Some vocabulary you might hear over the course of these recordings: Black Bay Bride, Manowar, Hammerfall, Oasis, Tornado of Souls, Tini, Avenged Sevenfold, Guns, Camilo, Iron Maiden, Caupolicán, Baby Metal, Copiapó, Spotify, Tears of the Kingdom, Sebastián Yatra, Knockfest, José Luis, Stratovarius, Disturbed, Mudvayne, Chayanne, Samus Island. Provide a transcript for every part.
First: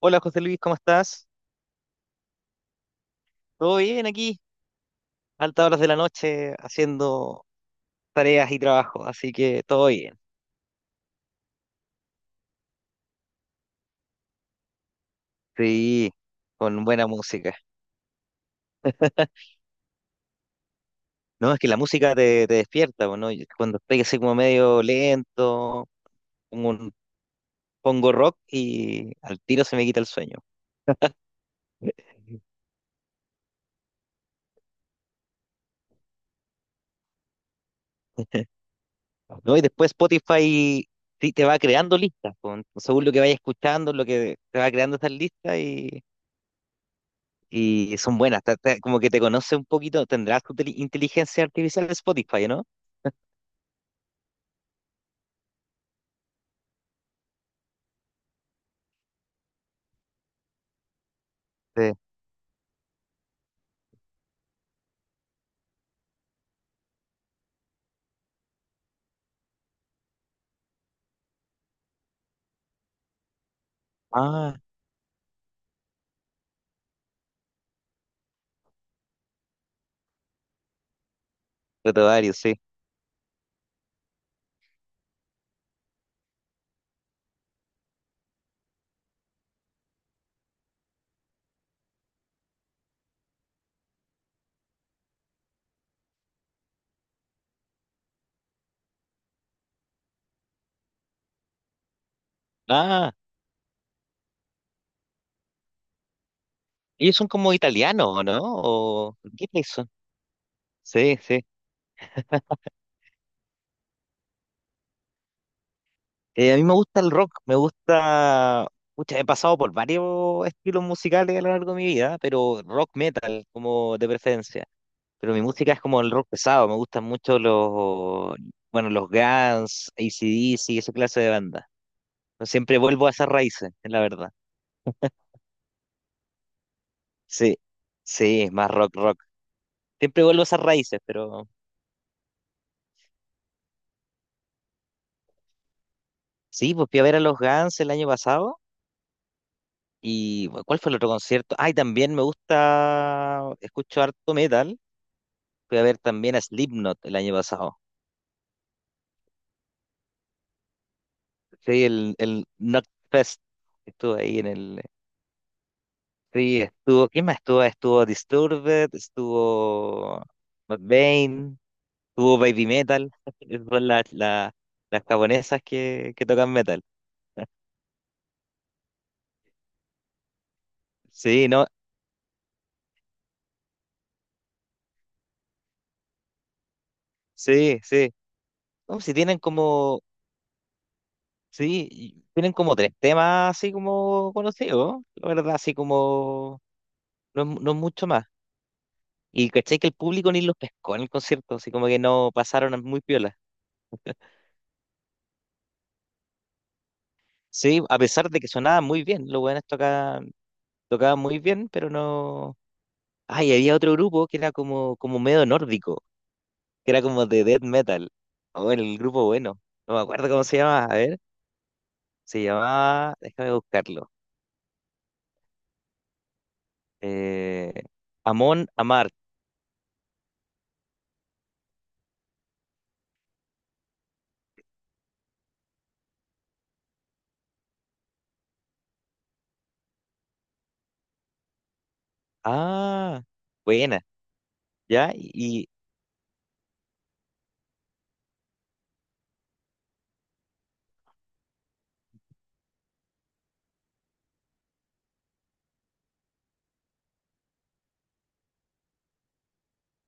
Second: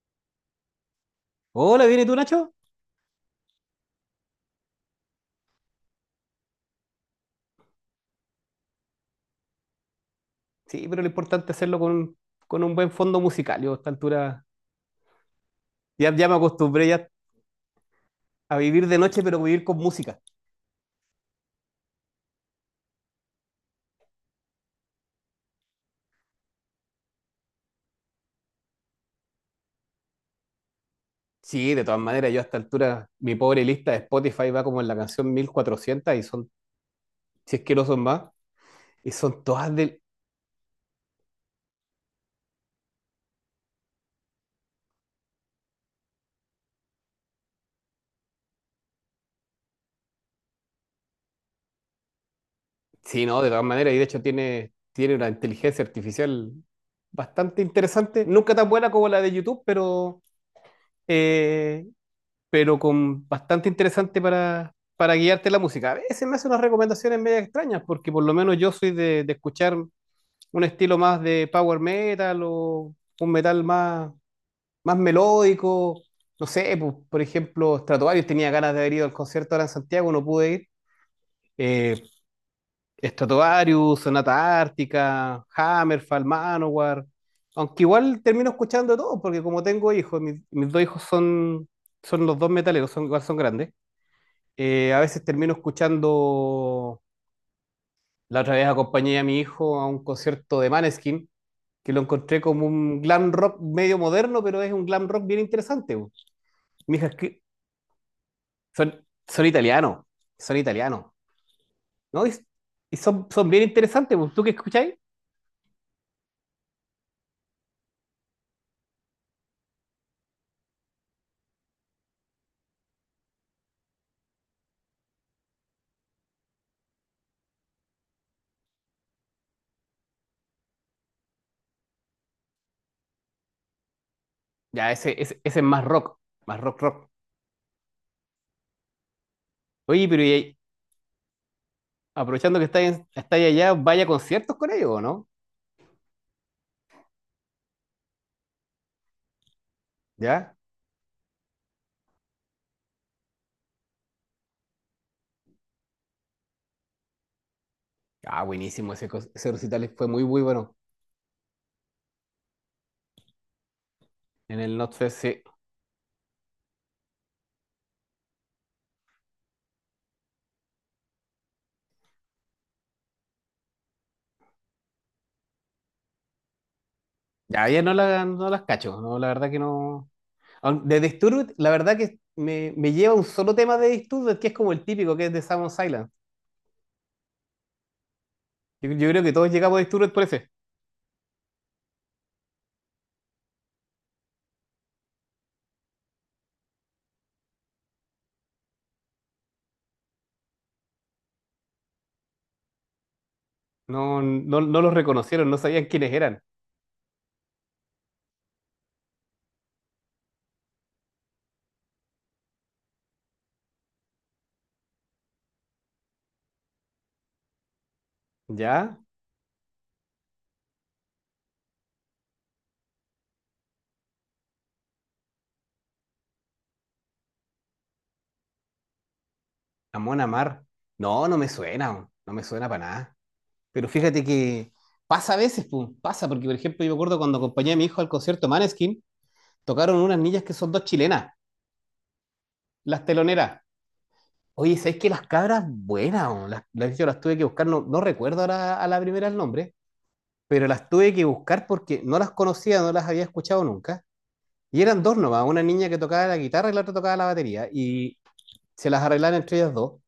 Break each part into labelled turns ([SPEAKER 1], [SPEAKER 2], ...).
[SPEAKER 1] Hola José Luis, ¿cómo estás?
[SPEAKER 2] Hola, ¿viene tú, Nacho?
[SPEAKER 1] ¿Todo bien aquí? Altas horas de la noche haciendo tareas y trabajo, así que todo bien.
[SPEAKER 2] Sí, pero lo importante es hacerlo con un buen fondo musical. Yo a esta altura
[SPEAKER 1] Sí,
[SPEAKER 2] ya me
[SPEAKER 1] con
[SPEAKER 2] acostumbré
[SPEAKER 1] buena
[SPEAKER 2] ya
[SPEAKER 1] música.
[SPEAKER 2] a vivir de noche, pero vivir con música.
[SPEAKER 1] No, es que la música te despierta, po, ¿no? Yo, cuando estoy así como medio lento, pongo, un- pongo rock y al tiro se me quita el sueño.
[SPEAKER 2] Sí, de todas maneras, yo a esta altura, mi pobre lista de Spotify va como en la canción 1400 y son, si es que no son más, y son
[SPEAKER 1] ¿No? Y
[SPEAKER 2] todas
[SPEAKER 1] después
[SPEAKER 2] del...
[SPEAKER 1] Spotify sí te va creando listas, po, ¿no? Según lo que vayas escuchando, lo que te va creando esas listas. Y son buenas, como que te conoce un poquito, tendrás tu inteligencia artificial de Spotify, ¿no?
[SPEAKER 2] Sí, no, de todas maneras, y de hecho tiene una inteligencia artificial bastante interesante, nunca tan buena como la de YouTube, eh,
[SPEAKER 1] Sí.
[SPEAKER 2] pero con bastante interesante para guiarte la música. A veces me hace unas recomendaciones medio extrañas, porque por lo menos yo soy de escuchar un estilo más de power metal o un metal más,
[SPEAKER 1] Ah,
[SPEAKER 2] más melódico. No sé, pues, por ejemplo, Stratovarius tenía ganas de haber ido al concierto ahora en Santiago, no pude ir. Eh,
[SPEAKER 1] varios, sí.
[SPEAKER 2] Stratovarius, Sonata Ártica, Hammerfall, Manowar. Aunque igual termino escuchando de todo, porque como tengo hijos, mis dos hijos son, son los dos metaleros, son, igual son grandes. A veces termino escuchando, la otra vez acompañé a mi hijo a un concierto de Maneskin, que lo encontré como un
[SPEAKER 1] Ah,
[SPEAKER 2] glam rock medio moderno, pero es un glam rock bien interesante. Bu. Mi hija, es
[SPEAKER 1] ellos son
[SPEAKER 2] que
[SPEAKER 1] como italianos, ¿o no?
[SPEAKER 2] son,
[SPEAKER 1] ¿O qué país son?
[SPEAKER 2] son italianos,
[SPEAKER 1] Sí, sí.
[SPEAKER 2] ¿no? Y son, son bien interesantes. Bu. ¿Tú qué escucháis?
[SPEAKER 1] A mí me gusta el rock, me gusta... Pucha, he pasado por varios estilos musicales a lo largo de mi vida, pero rock metal como de preferencia. Pero mi música es como el rock pesado, me gustan mucho los, bueno, los Guns, AC/DC, esa clase de banda. Siempre vuelvo a esas raíces, es la verdad.
[SPEAKER 2] Ya, ese es más rock, rock.
[SPEAKER 1] Sí, sí, es más rock, rock.
[SPEAKER 2] Oye, pero
[SPEAKER 1] Siempre
[SPEAKER 2] y
[SPEAKER 1] vuelvo a
[SPEAKER 2] ahí,
[SPEAKER 1] esas raíces, pero
[SPEAKER 2] aprovechando que estáis allá, vaya a conciertos con ellos, ¿o no?
[SPEAKER 1] sí, pues fui a ver a los Guns el año pasado. ¿Y
[SPEAKER 2] ¿Ya?
[SPEAKER 1] bueno, cuál fue el otro concierto? Ay, también me gusta, escucho harto metal. Fui a ver también a Slipknot el año pasado.
[SPEAKER 2] Ah, buenísimo, ese, ese recital fue muy, muy bueno.
[SPEAKER 1] Sí, el Knockfest. Estuvo ahí en
[SPEAKER 2] En el
[SPEAKER 1] el.
[SPEAKER 2] Notfest, sí.
[SPEAKER 1] Sí, estuvo. ¿Quién más estuvo? Estuvo Disturbed, estuvo Mudvayne, estuvo Baby Metal. Esas son las japonesas que tocan metal.
[SPEAKER 2] Ya, ya no, la, no las cacho, no, la verdad que no. De
[SPEAKER 1] Sí,
[SPEAKER 2] Disturbed,
[SPEAKER 1] no,
[SPEAKER 2] la verdad que me lleva un solo tema de Disturbed, que es como el típico, que es de Samus Island.
[SPEAKER 1] sí, sí. No,
[SPEAKER 2] Yo
[SPEAKER 1] si
[SPEAKER 2] creo que
[SPEAKER 1] tienen
[SPEAKER 2] todos llegamos a
[SPEAKER 1] como,
[SPEAKER 2] Disturbed por ese.
[SPEAKER 1] sí, y tienen como tres temas así como conocidos, la verdad, así como, no, no es mucho más. Y caché que el público ni los pescó en el concierto, así como que no pasaron muy piola.
[SPEAKER 2] No, no, no los reconocieron, no sabían quiénes eran.
[SPEAKER 1] Sí, a pesar de que sonaba muy bien, los buenos tocaban muy bien, pero no. Ay, había otro grupo que era como medio nórdico, que era como de death metal. O el
[SPEAKER 2] ¿Ya?
[SPEAKER 1] grupo bueno, no me acuerdo cómo se llamaba, a ver, se llamaba, déjame buscarlo. Eh, Amon Amarth.
[SPEAKER 2] Amon Amar. No, no me suena, weón, no me suena para nada. Pero fíjate que pasa a veces, pum, pasa, porque por ejemplo yo me acuerdo cuando acompañé a mi hijo al concierto Maneskin, tocaron unas niñas que son dos chilenas, las
[SPEAKER 1] Ah,
[SPEAKER 2] teloneras.
[SPEAKER 1] buena,
[SPEAKER 2] Oye, ¿sabes que
[SPEAKER 1] ya,
[SPEAKER 2] las cabras
[SPEAKER 1] y,
[SPEAKER 2] buenas? Weón, de hecho, las tuve que buscar, no, no recuerdo ahora a la primera el nombre, pero las tuve que buscar porque no las conocía, no las había escuchado nunca. Y eran dos nomás, una niña que tocaba la guitarra y la otra tocaba la batería. Y se las arreglaron entre ellas dos.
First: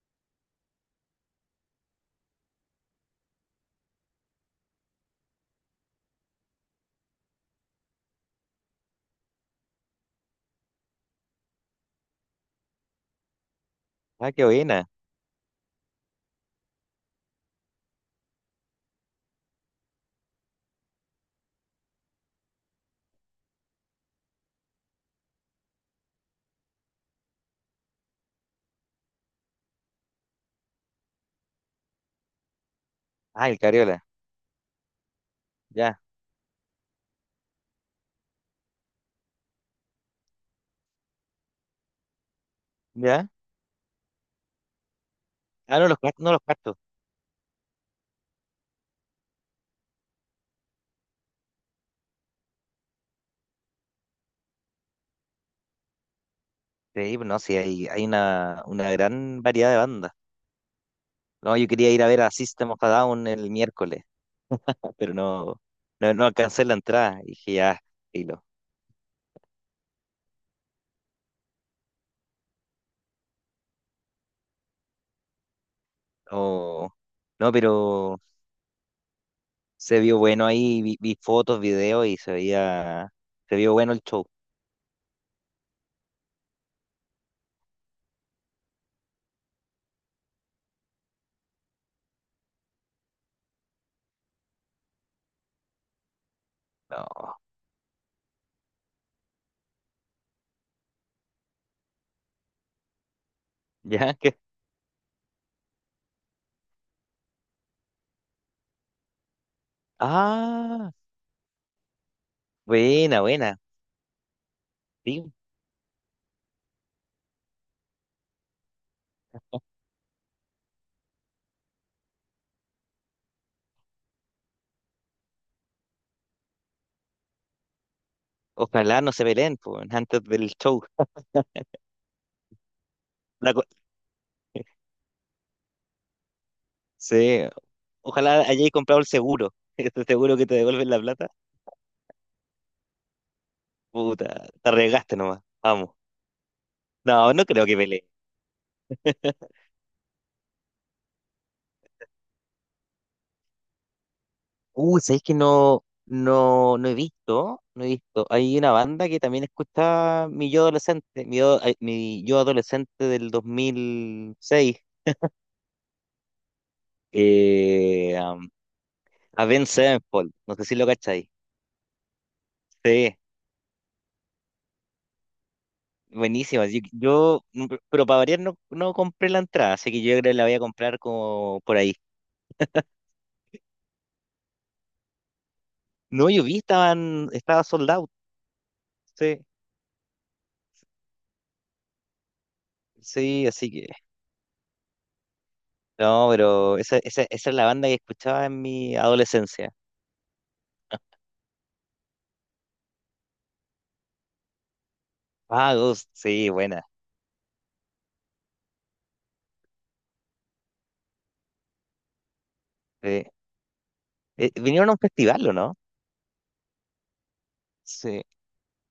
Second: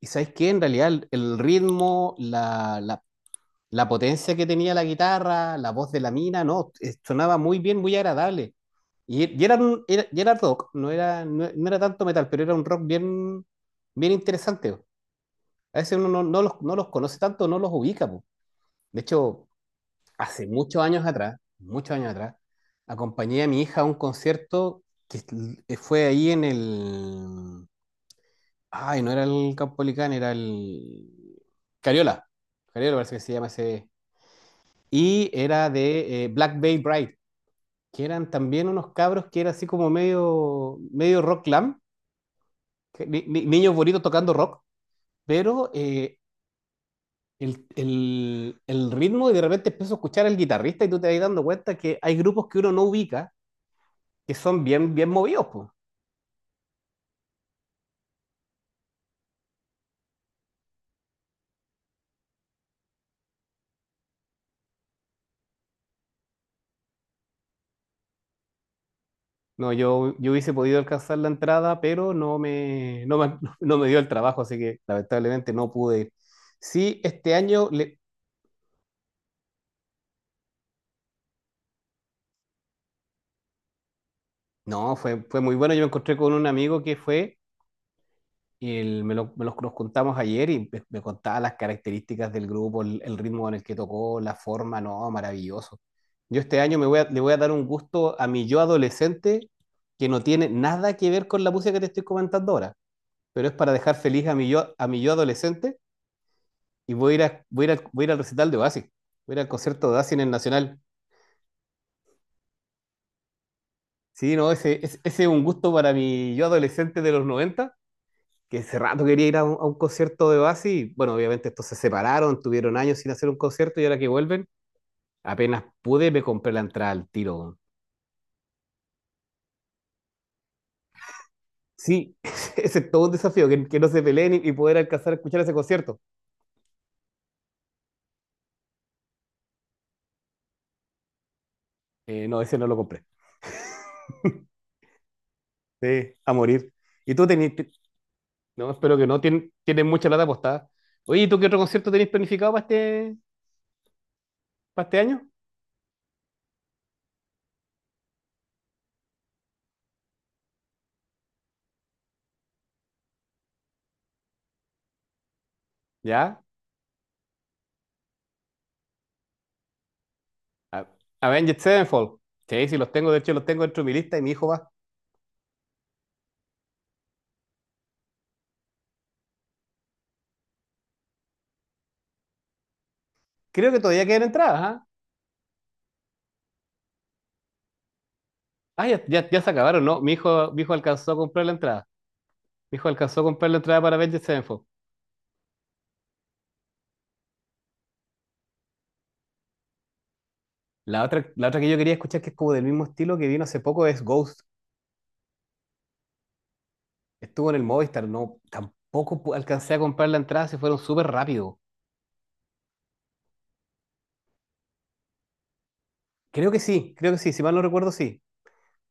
[SPEAKER 2] Y ¿sabes qué? En realidad el ritmo, la potencia que tenía la guitarra, la voz de la mina, no, sonaba muy bien, muy agradable. Y era, y era rock, no era, no, no era tanto metal, pero era un rock bien, bien
[SPEAKER 1] ah, qué
[SPEAKER 2] interesante.
[SPEAKER 1] buena.
[SPEAKER 2] A veces uno no, no los, no los conoce tanto, no los ubica, po. De hecho, hace muchos años atrás, acompañé a mi hija a un concierto que es- fue ahí en el... Ay, no era el Caupolicán, era el... Cariola. Cariola parece que se llama
[SPEAKER 1] Ah, el
[SPEAKER 2] ese...
[SPEAKER 1] Cariola,
[SPEAKER 2] Y era
[SPEAKER 1] ya,
[SPEAKER 2] de Black Bay Bride, que eran también unos cabros que era así como medio, medio rock glam,
[SPEAKER 1] ya.
[SPEAKER 2] niños bonitos tocando rock, pero
[SPEAKER 1] Ah, no los cuartos.
[SPEAKER 2] el ritmo y de repente empiezo a escuchar al guitarrista y tú te vas dando cuenta que hay grupos que uno no ubica que son bien, bien movidos, pues.
[SPEAKER 1] Sí, no, sí, hay una gran variedad de bandas. No, yo quería ir a ver a System of a Down el miércoles, pero no alcancé la entrada. Y dije, ya, filo.
[SPEAKER 2] No, yo hubiese podido alcanzar la entrada, pero no me, no me, no me dio el trabajo, así que lamentablemente no pude ir.
[SPEAKER 1] No,
[SPEAKER 2] Sí, este
[SPEAKER 1] no,
[SPEAKER 2] año,
[SPEAKER 1] pero se vio bueno ahí, vi fotos, videos y se veía, se vio bueno el show.
[SPEAKER 2] no, fue, fue muy bueno. Yo me encontré con un amigo que fue. Y me los, nos contamos ayer y me contaba las características del grupo, el ritmo con el que tocó, la forma, no, maravilloso. Yo este año me voy
[SPEAKER 1] No,
[SPEAKER 2] le voy a dar un gusto a mi yo adolescente que no tiene nada que ver con la música que te estoy comentando ahora, pero es para dejar
[SPEAKER 1] ya,
[SPEAKER 2] feliz
[SPEAKER 1] que,
[SPEAKER 2] a mi yo adolescente y voy a ir, voy a ir al, voy a ir al recital de Oasis, voy a ir al concierto de Oasis en el Nacional.
[SPEAKER 1] ah, buena, buena.
[SPEAKER 2] Sí, no, ese, ese es
[SPEAKER 1] Sí.
[SPEAKER 2] un gusto para mi yo adolescente de los 90 que hace rato quería ir a un concierto de Oasis. Y, bueno, obviamente estos se separaron, tuvieron años sin hacer un concierto y ahora que vuelven, apenas pude, me compré la entrada al tiro, weón.
[SPEAKER 1] Ojalá no se peleen, po, weón, antes del show.
[SPEAKER 2] Sí, ese es todo un desafío,
[SPEAKER 1] La co-
[SPEAKER 2] que no se peleen y poder alcanzar a escuchar ese concierto.
[SPEAKER 1] sí, ojalá hayáis comprado el seguro. Este seguro que te devuelven la plata.
[SPEAKER 2] No, ese no lo compré.
[SPEAKER 1] Puta, te arriesgaste nomás. Vamos.
[SPEAKER 2] Sí, a morir. ¿Y tú
[SPEAKER 1] No, no
[SPEAKER 2] tenés,
[SPEAKER 1] creo que peleen.
[SPEAKER 2] no, espero que no, tienes mucha plata apostada. Oye, ¿y tú qué otro concierto tenéis planificado para este
[SPEAKER 1] ¿Sabéis
[SPEAKER 2] año?
[SPEAKER 1] que no he visto? No he visto. Hay una banda que también escuchaba mi yo adolescente, mi yo, ay, mi yo adolescente del 2006,
[SPEAKER 2] ¿Ya?
[SPEAKER 1] eh, um, Avenged Sevenfold. No sé si
[SPEAKER 2] A-
[SPEAKER 1] lo cacháis.
[SPEAKER 2] Avenged Sevenfold. Sí, sí, los tengo,
[SPEAKER 1] Sí,
[SPEAKER 2] de hecho los tengo dentro de mi lista y mi hijo va.
[SPEAKER 1] buenísimas. Pero para variar no compré la entrada, así que yo creo que la voy a comprar como por ahí.
[SPEAKER 2] Creo que todavía quedan entradas, ¿ah?
[SPEAKER 1] No, yo vi, estaba sold out.
[SPEAKER 2] Ah, ya, ya, ya
[SPEAKER 1] Sí,
[SPEAKER 2] se acabaron, ¿no? Mi hijo alcanzó a comprar la entrada. Mi hijo alcanzó a
[SPEAKER 1] sí,
[SPEAKER 2] comprar la
[SPEAKER 1] así
[SPEAKER 2] entrada
[SPEAKER 1] que.
[SPEAKER 2] para Avengers Sevenfold.
[SPEAKER 1] No, pero esa es la banda que escuchaba en mi adolescencia.
[SPEAKER 2] La otra que yo quería escuchar, que es como del mismo estilo que vino hace poco, es Ghost.
[SPEAKER 1] Vagos, sí, buena.
[SPEAKER 2] Estuvo en el Movistar, no, tampoco alcancé a comprar la entrada, se fueron súper rápido.
[SPEAKER 1] Sí. Vinieron a un festival, ¿o no?
[SPEAKER 2] Creo que sí, si mal no recuerdo, sí.
[SPEAKER 1] Sí,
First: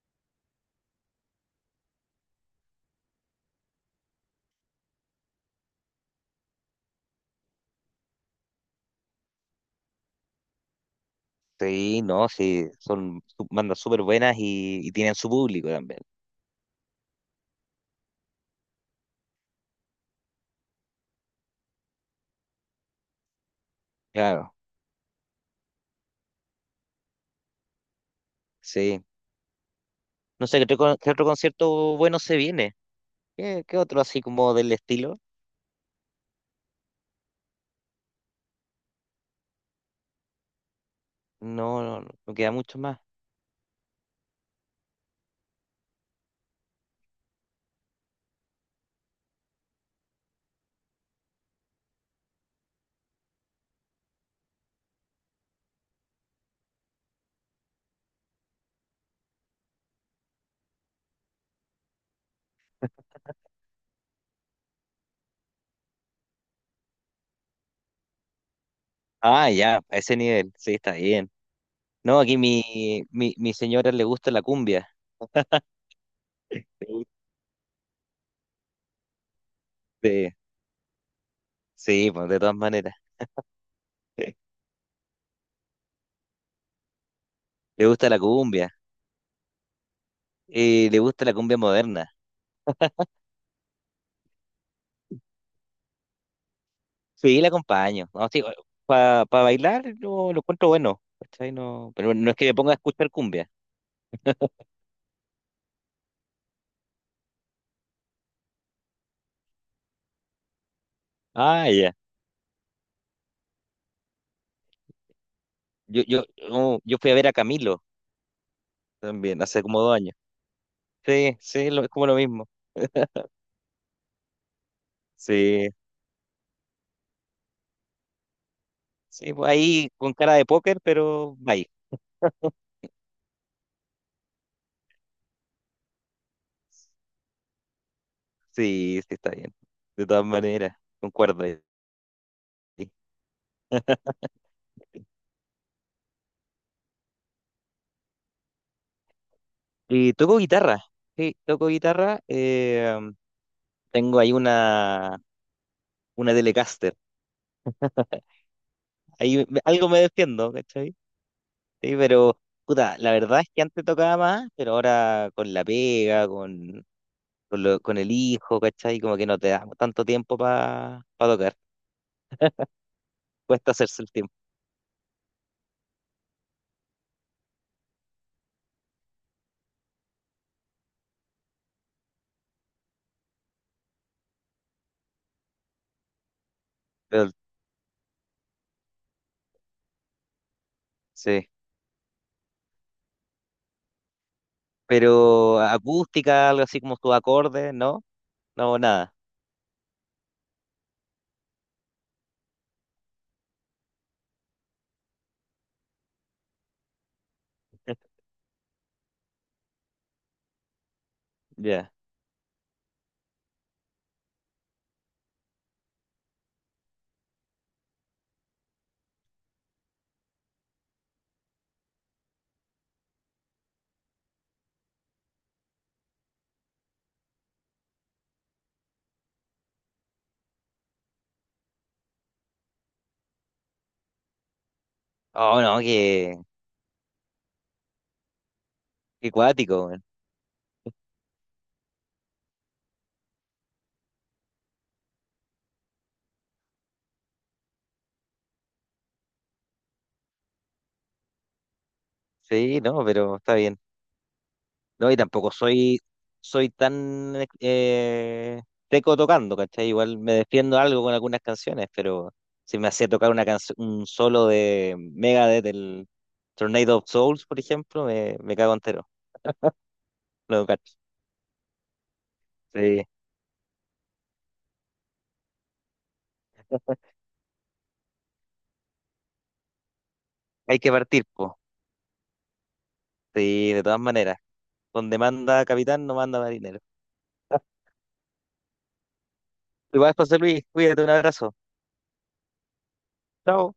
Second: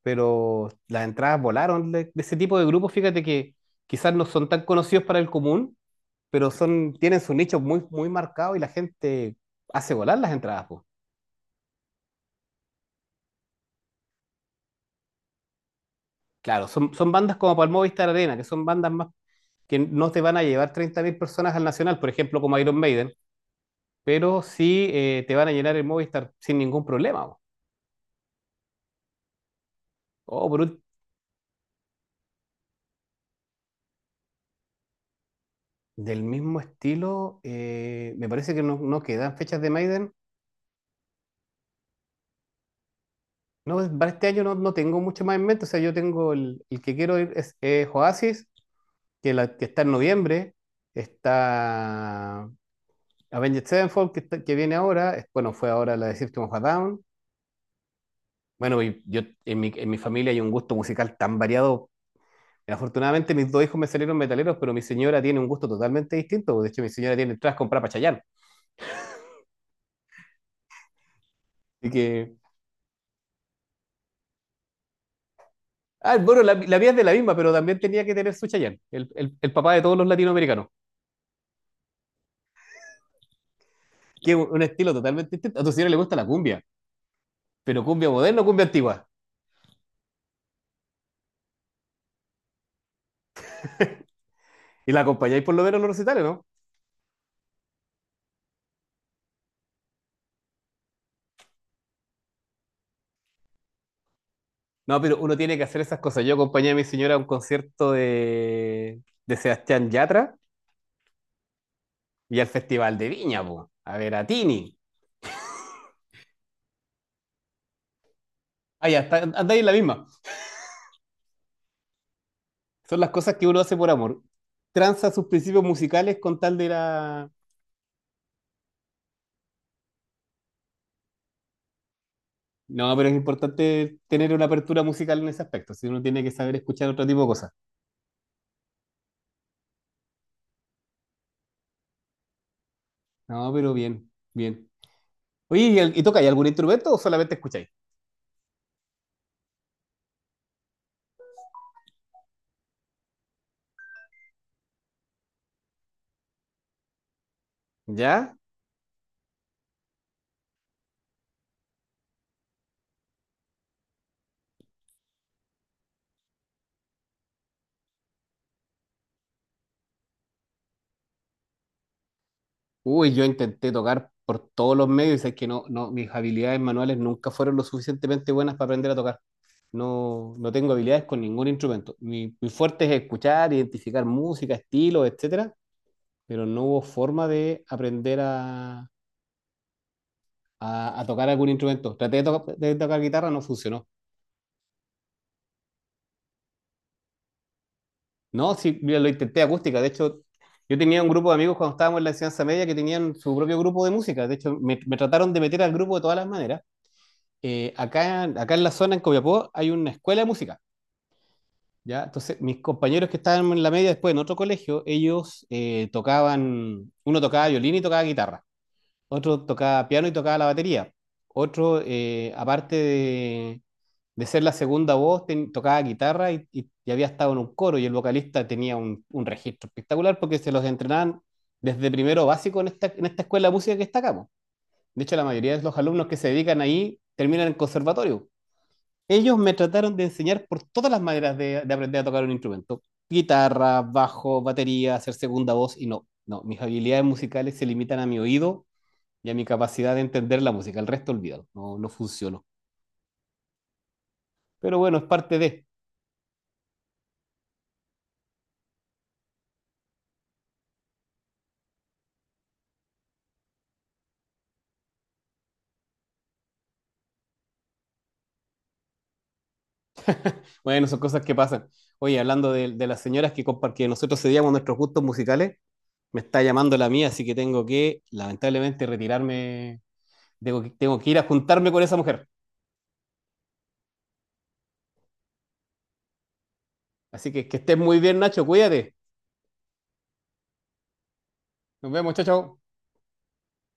[SPEAKER 2] Pero las entradas volaron de ese tipo de grupos, fíjate que quizás no son tan conocidos para el común, pero son, tienen su nicho muy, muy marcado y la gente hace volar las entradas, pues.
[SPEAKER 1] sí, no, sí, son bandas súper buenas y tienen su público también.
[SPEAKER 2] Claro, son, son bandas como para el Movistar Arena, que son bandas más que no te van a llevar 30.000 personas al Nacional, por ejemplo, como Iron Maiden, pero
[SPEAKER 1] Claro,
[SPEAKER 2] sí te van a llenar el Movistar sin ningún problema, po.
[SPEAKER 1] sí. No
[SPEAKER 2] O
[SPEAKER 1] sé,
[SPEAKER 2] por un-
[SPEAKER 1] qué otro concierto bueno se viene? ¿Qué otro así como del estilo?
[SPEAKER 2] del mismo estilo, me parece que no, no quedan fechas de Maiden.
[SPEAKER 1] No, no, no. No queda mucho más.
[SPEAKER 2] No, para este año no, no tengo mucho más en mente. O sea, yo tengo el que quiero ir es Oasis, que, la, que está en noviembre. Está Avenged Sevenfold, que, que viene ahora. Bueno, fue ahora la de System of a Down. Bueno, y yo en mi familia hay un gusto musical tan variado. Afortunadamente mis dos hijos me salieron metaleros, pero mi señora tiene un gusto totalmente distinto. De hecho, mi señora tiene entradas compradas para Chayanne.
[SPEAKER 1] Ah, ya, a ese nivel, sí, está bien.
[SPEAKER 2] Así
[SPEAKER 1] No,
[SPEAKER 2] que,
[SPEAKER 1] aquí mi señora le gusta la cumbia.
[SPEAKER 2] ah, bueno, la,
[SPEAKER 1] Le
[SPEAKER 2] la mía es de
[SPEAKER 1] gu-
[SPEAKER 2] la misma, pero también tenía que tener su Chayanne, el papá de todos los
[SPEAKER 1] de-
[SPEAKER 2] latinoamericanos,
[SPEAKER 1] sí, pues de todas maneras.
[SPEAKER 2] que es un estilo totalmente distinto. A tu señora le gusta la cumbia, pero
[SPEAKER 1] Le
[SPEAKER 2] cumbia
[SPEAKER 1] gusta la
[SPEAKER 2] moderna o cumbia
[SPEAKER 1] cumbia.
[SPEAKER 2] antigua.
[SPEAKER 1] Y le gusta la cumbia moderna.
[SPEAKER 2] Y la acompañáis por lo menos en los recitales, ¿no?
[SPEAKER 1] Sí, la acompaño. No, sí, para bailar yo lo encuentro bueno. ¿Cachai? No, pero no es que me ponga a escuchar cumbia.
[SPEAKER 2] No, pero uno tiene que hacer esas cosas. Yo acompañé a mi señora a un concierto de Sebastián Yatra
[SPEAKER 1] Ah, ya.
[SPEAKER 2] y al Festival de Viña, po, a ver a Tini.
[SPEAKER 1] Yo fui a ver a Camilo
[SPEAKER 2] Ah, ya, está,
[SPEAKER 1] también,
[SPEAKER 2] anda ahí
[SPEAKER 1] hace
[SPEAKER 2] en la
[SPEAKER 1] como dos
[SPEAKER 2] misma.
[SPEAKER 1] años. Sí, sí, es como lo mismo.
[SPEAKER 2] Son las cosas que uno hace por amor. Tranza sus principios
[SPEAKER 1] Sí,
[SPEAKER 2] musicales con tal de la.
[SPEAKER 1] sí, pues ahí con cara de póker, pero bye.
[SPEAKER 2] No, pero es importante tener una apertura musical en ese aspecto. Si uno tiene que saber escuchar otro tipo de cosas.
[SPEAKER 1] Sí, sí, está bien. De todas maneras, concuerdo ahí.
[SPEAKER 2] No, pero bien, bien. Oye, ¿y, y tocáis algún instrumento o solamente escucháis?
[SPEAKER 1] Y toco guitarra. Sí, toco guitarra. Tengo ahí una Telecaster.
[SPEAKER 2] ¿Ya?
[SPEAKER 1] Ahí algo me defiendo, ¿cachai? Sí, pero, puta, la verdad es que antes tocaba más, pero ahora con la pega, con el hijo, ¿cachai? Como que no te da tanto tiempo para tocar.
[SPEAKER 2] Uy, yo intenté
[SPEAKER 1] Cuesta hacerse
[SPEAKER 2] tocar
[SPEAKER 1] el tiempo.
[SPEAKER 2] por todos los medios y sé que no, no, mis habilidades manuales nunca fueron lo suficientemente buenas para aprender a tocar. No, no tengo habilidades con ningún instrumento. Mi fuerte es escuchar, identificar música, estilos, etcétera, pero no hubo forma
[SPEAKER 1] Pero,
[SPEAKER 2] de aprender a tocar algún
[SPEAKER 1] sí.
[SPEAKER 2] instrumento. Traté de, de tocar guitarra, no funcionó.
[SPEAKER 1] Pero acústica, algo así como sus acordes, ¿no?
[SPEAKER 2] No, sí,
[SPEAKER 1] No,
[SPEAKER 2] mira, lo
[SPEAKER 1] nada.
[SPEAKER 2] intenté acústica. De hecho, yo tenía un grupo de amigos cuando estábamos en la enseñanza media que tenían su propio grupo de música. De hecho, me trataron de meter al grupo de todas las maneras. Acá, acá en la zona, en Copiapó, hay una escuela de música.
[SPEAKER 1] Ya.
[SPEAKER 2] ¿Ya? Entonces, mis compañeros que estaban en la media después en otro colegio, ellos tocaban, uno tocaba violín y tocaba guitarra. Otro tocaba piano y tocaba la batería. Otro, aparte de ser la segunda voz, tocaba guitarra y, y había estado en un coro. Y el vocalista tenía un registro espectacular porque se los entrenaban desde primero básico en esta escuela de música que está acá, po. De hecho, la mayoría
[SPEAKER 1] Oh,
[SPEAKER 2] de los
[SPEAKER 1] no,
[SPEAKER 2] alumnos que se
[SPEAKER 1] que.
[SPEAKER 2] dedican ahí terminan en conservatorio.
[SPEAKER 1] Qué
[SPEAKER 2] Ellos me
[SPEAKER 1] cuático,
[SPEAKER 2] trataron
[SPEAKER 1] weón.
[SPEAKER 2] de enseñar por todas las maneras de aprender a tocar un instrumento. Guitarra, bajo, batería, hacer segunda voz y no, no, mis habilidades musicales se limitan a mi oído y a mi capacidad de entender la música. El resto olvídalo, no, no funcionó.
[SPEAKER 1] Sí, no, pero está bien.
[SPEAKER 2] Pero bueno, es
[SPEAKER 1] No, y
[SPEAKER 2] parte
[SPEAKER 1] tampoco
[SPEAKER 2] de.
[SPEAKER 1] soy tan eh, teco tocando, ¿cachai? Igual me defiendo algo con algunas canciones, pero si me hacía tocar una canción, un solo de Megadeth, del Tornado of Souls, por ejemplo, me cago entero. No,
[SPEAKER 2] Bueno,
[SPEAKER 1] cacho.
[SPEAKER 2] son cosas que pasan. Oye, hablando de las
[SPEAKER 1] Sí,
[SPEAKER 2] señoras que, que nosotros cedíamos nuestros gustos musicales, me está llamando la mía, así que tengo que, lamentablemente, retirarme.
[SPEAKER 1] hay que
[SPEAKER 2] Tengo que ir a
[SPEAKER 1] partir, po.
[SPEAKER 2] juntarme con esa mujer.
[SPEAKER 1] Sí, de todas maneras. Donde manda capitán, no manda marinero.
[SPEAKER 2] Así que estés muy bien, Nacho, cuídate.
[SPEAKER 1] Igual, José Luis, cuídate, un abrazo.
[SPEAKER 2] Nos vemos, chao, chao.
[SPEAKER 1] Chao.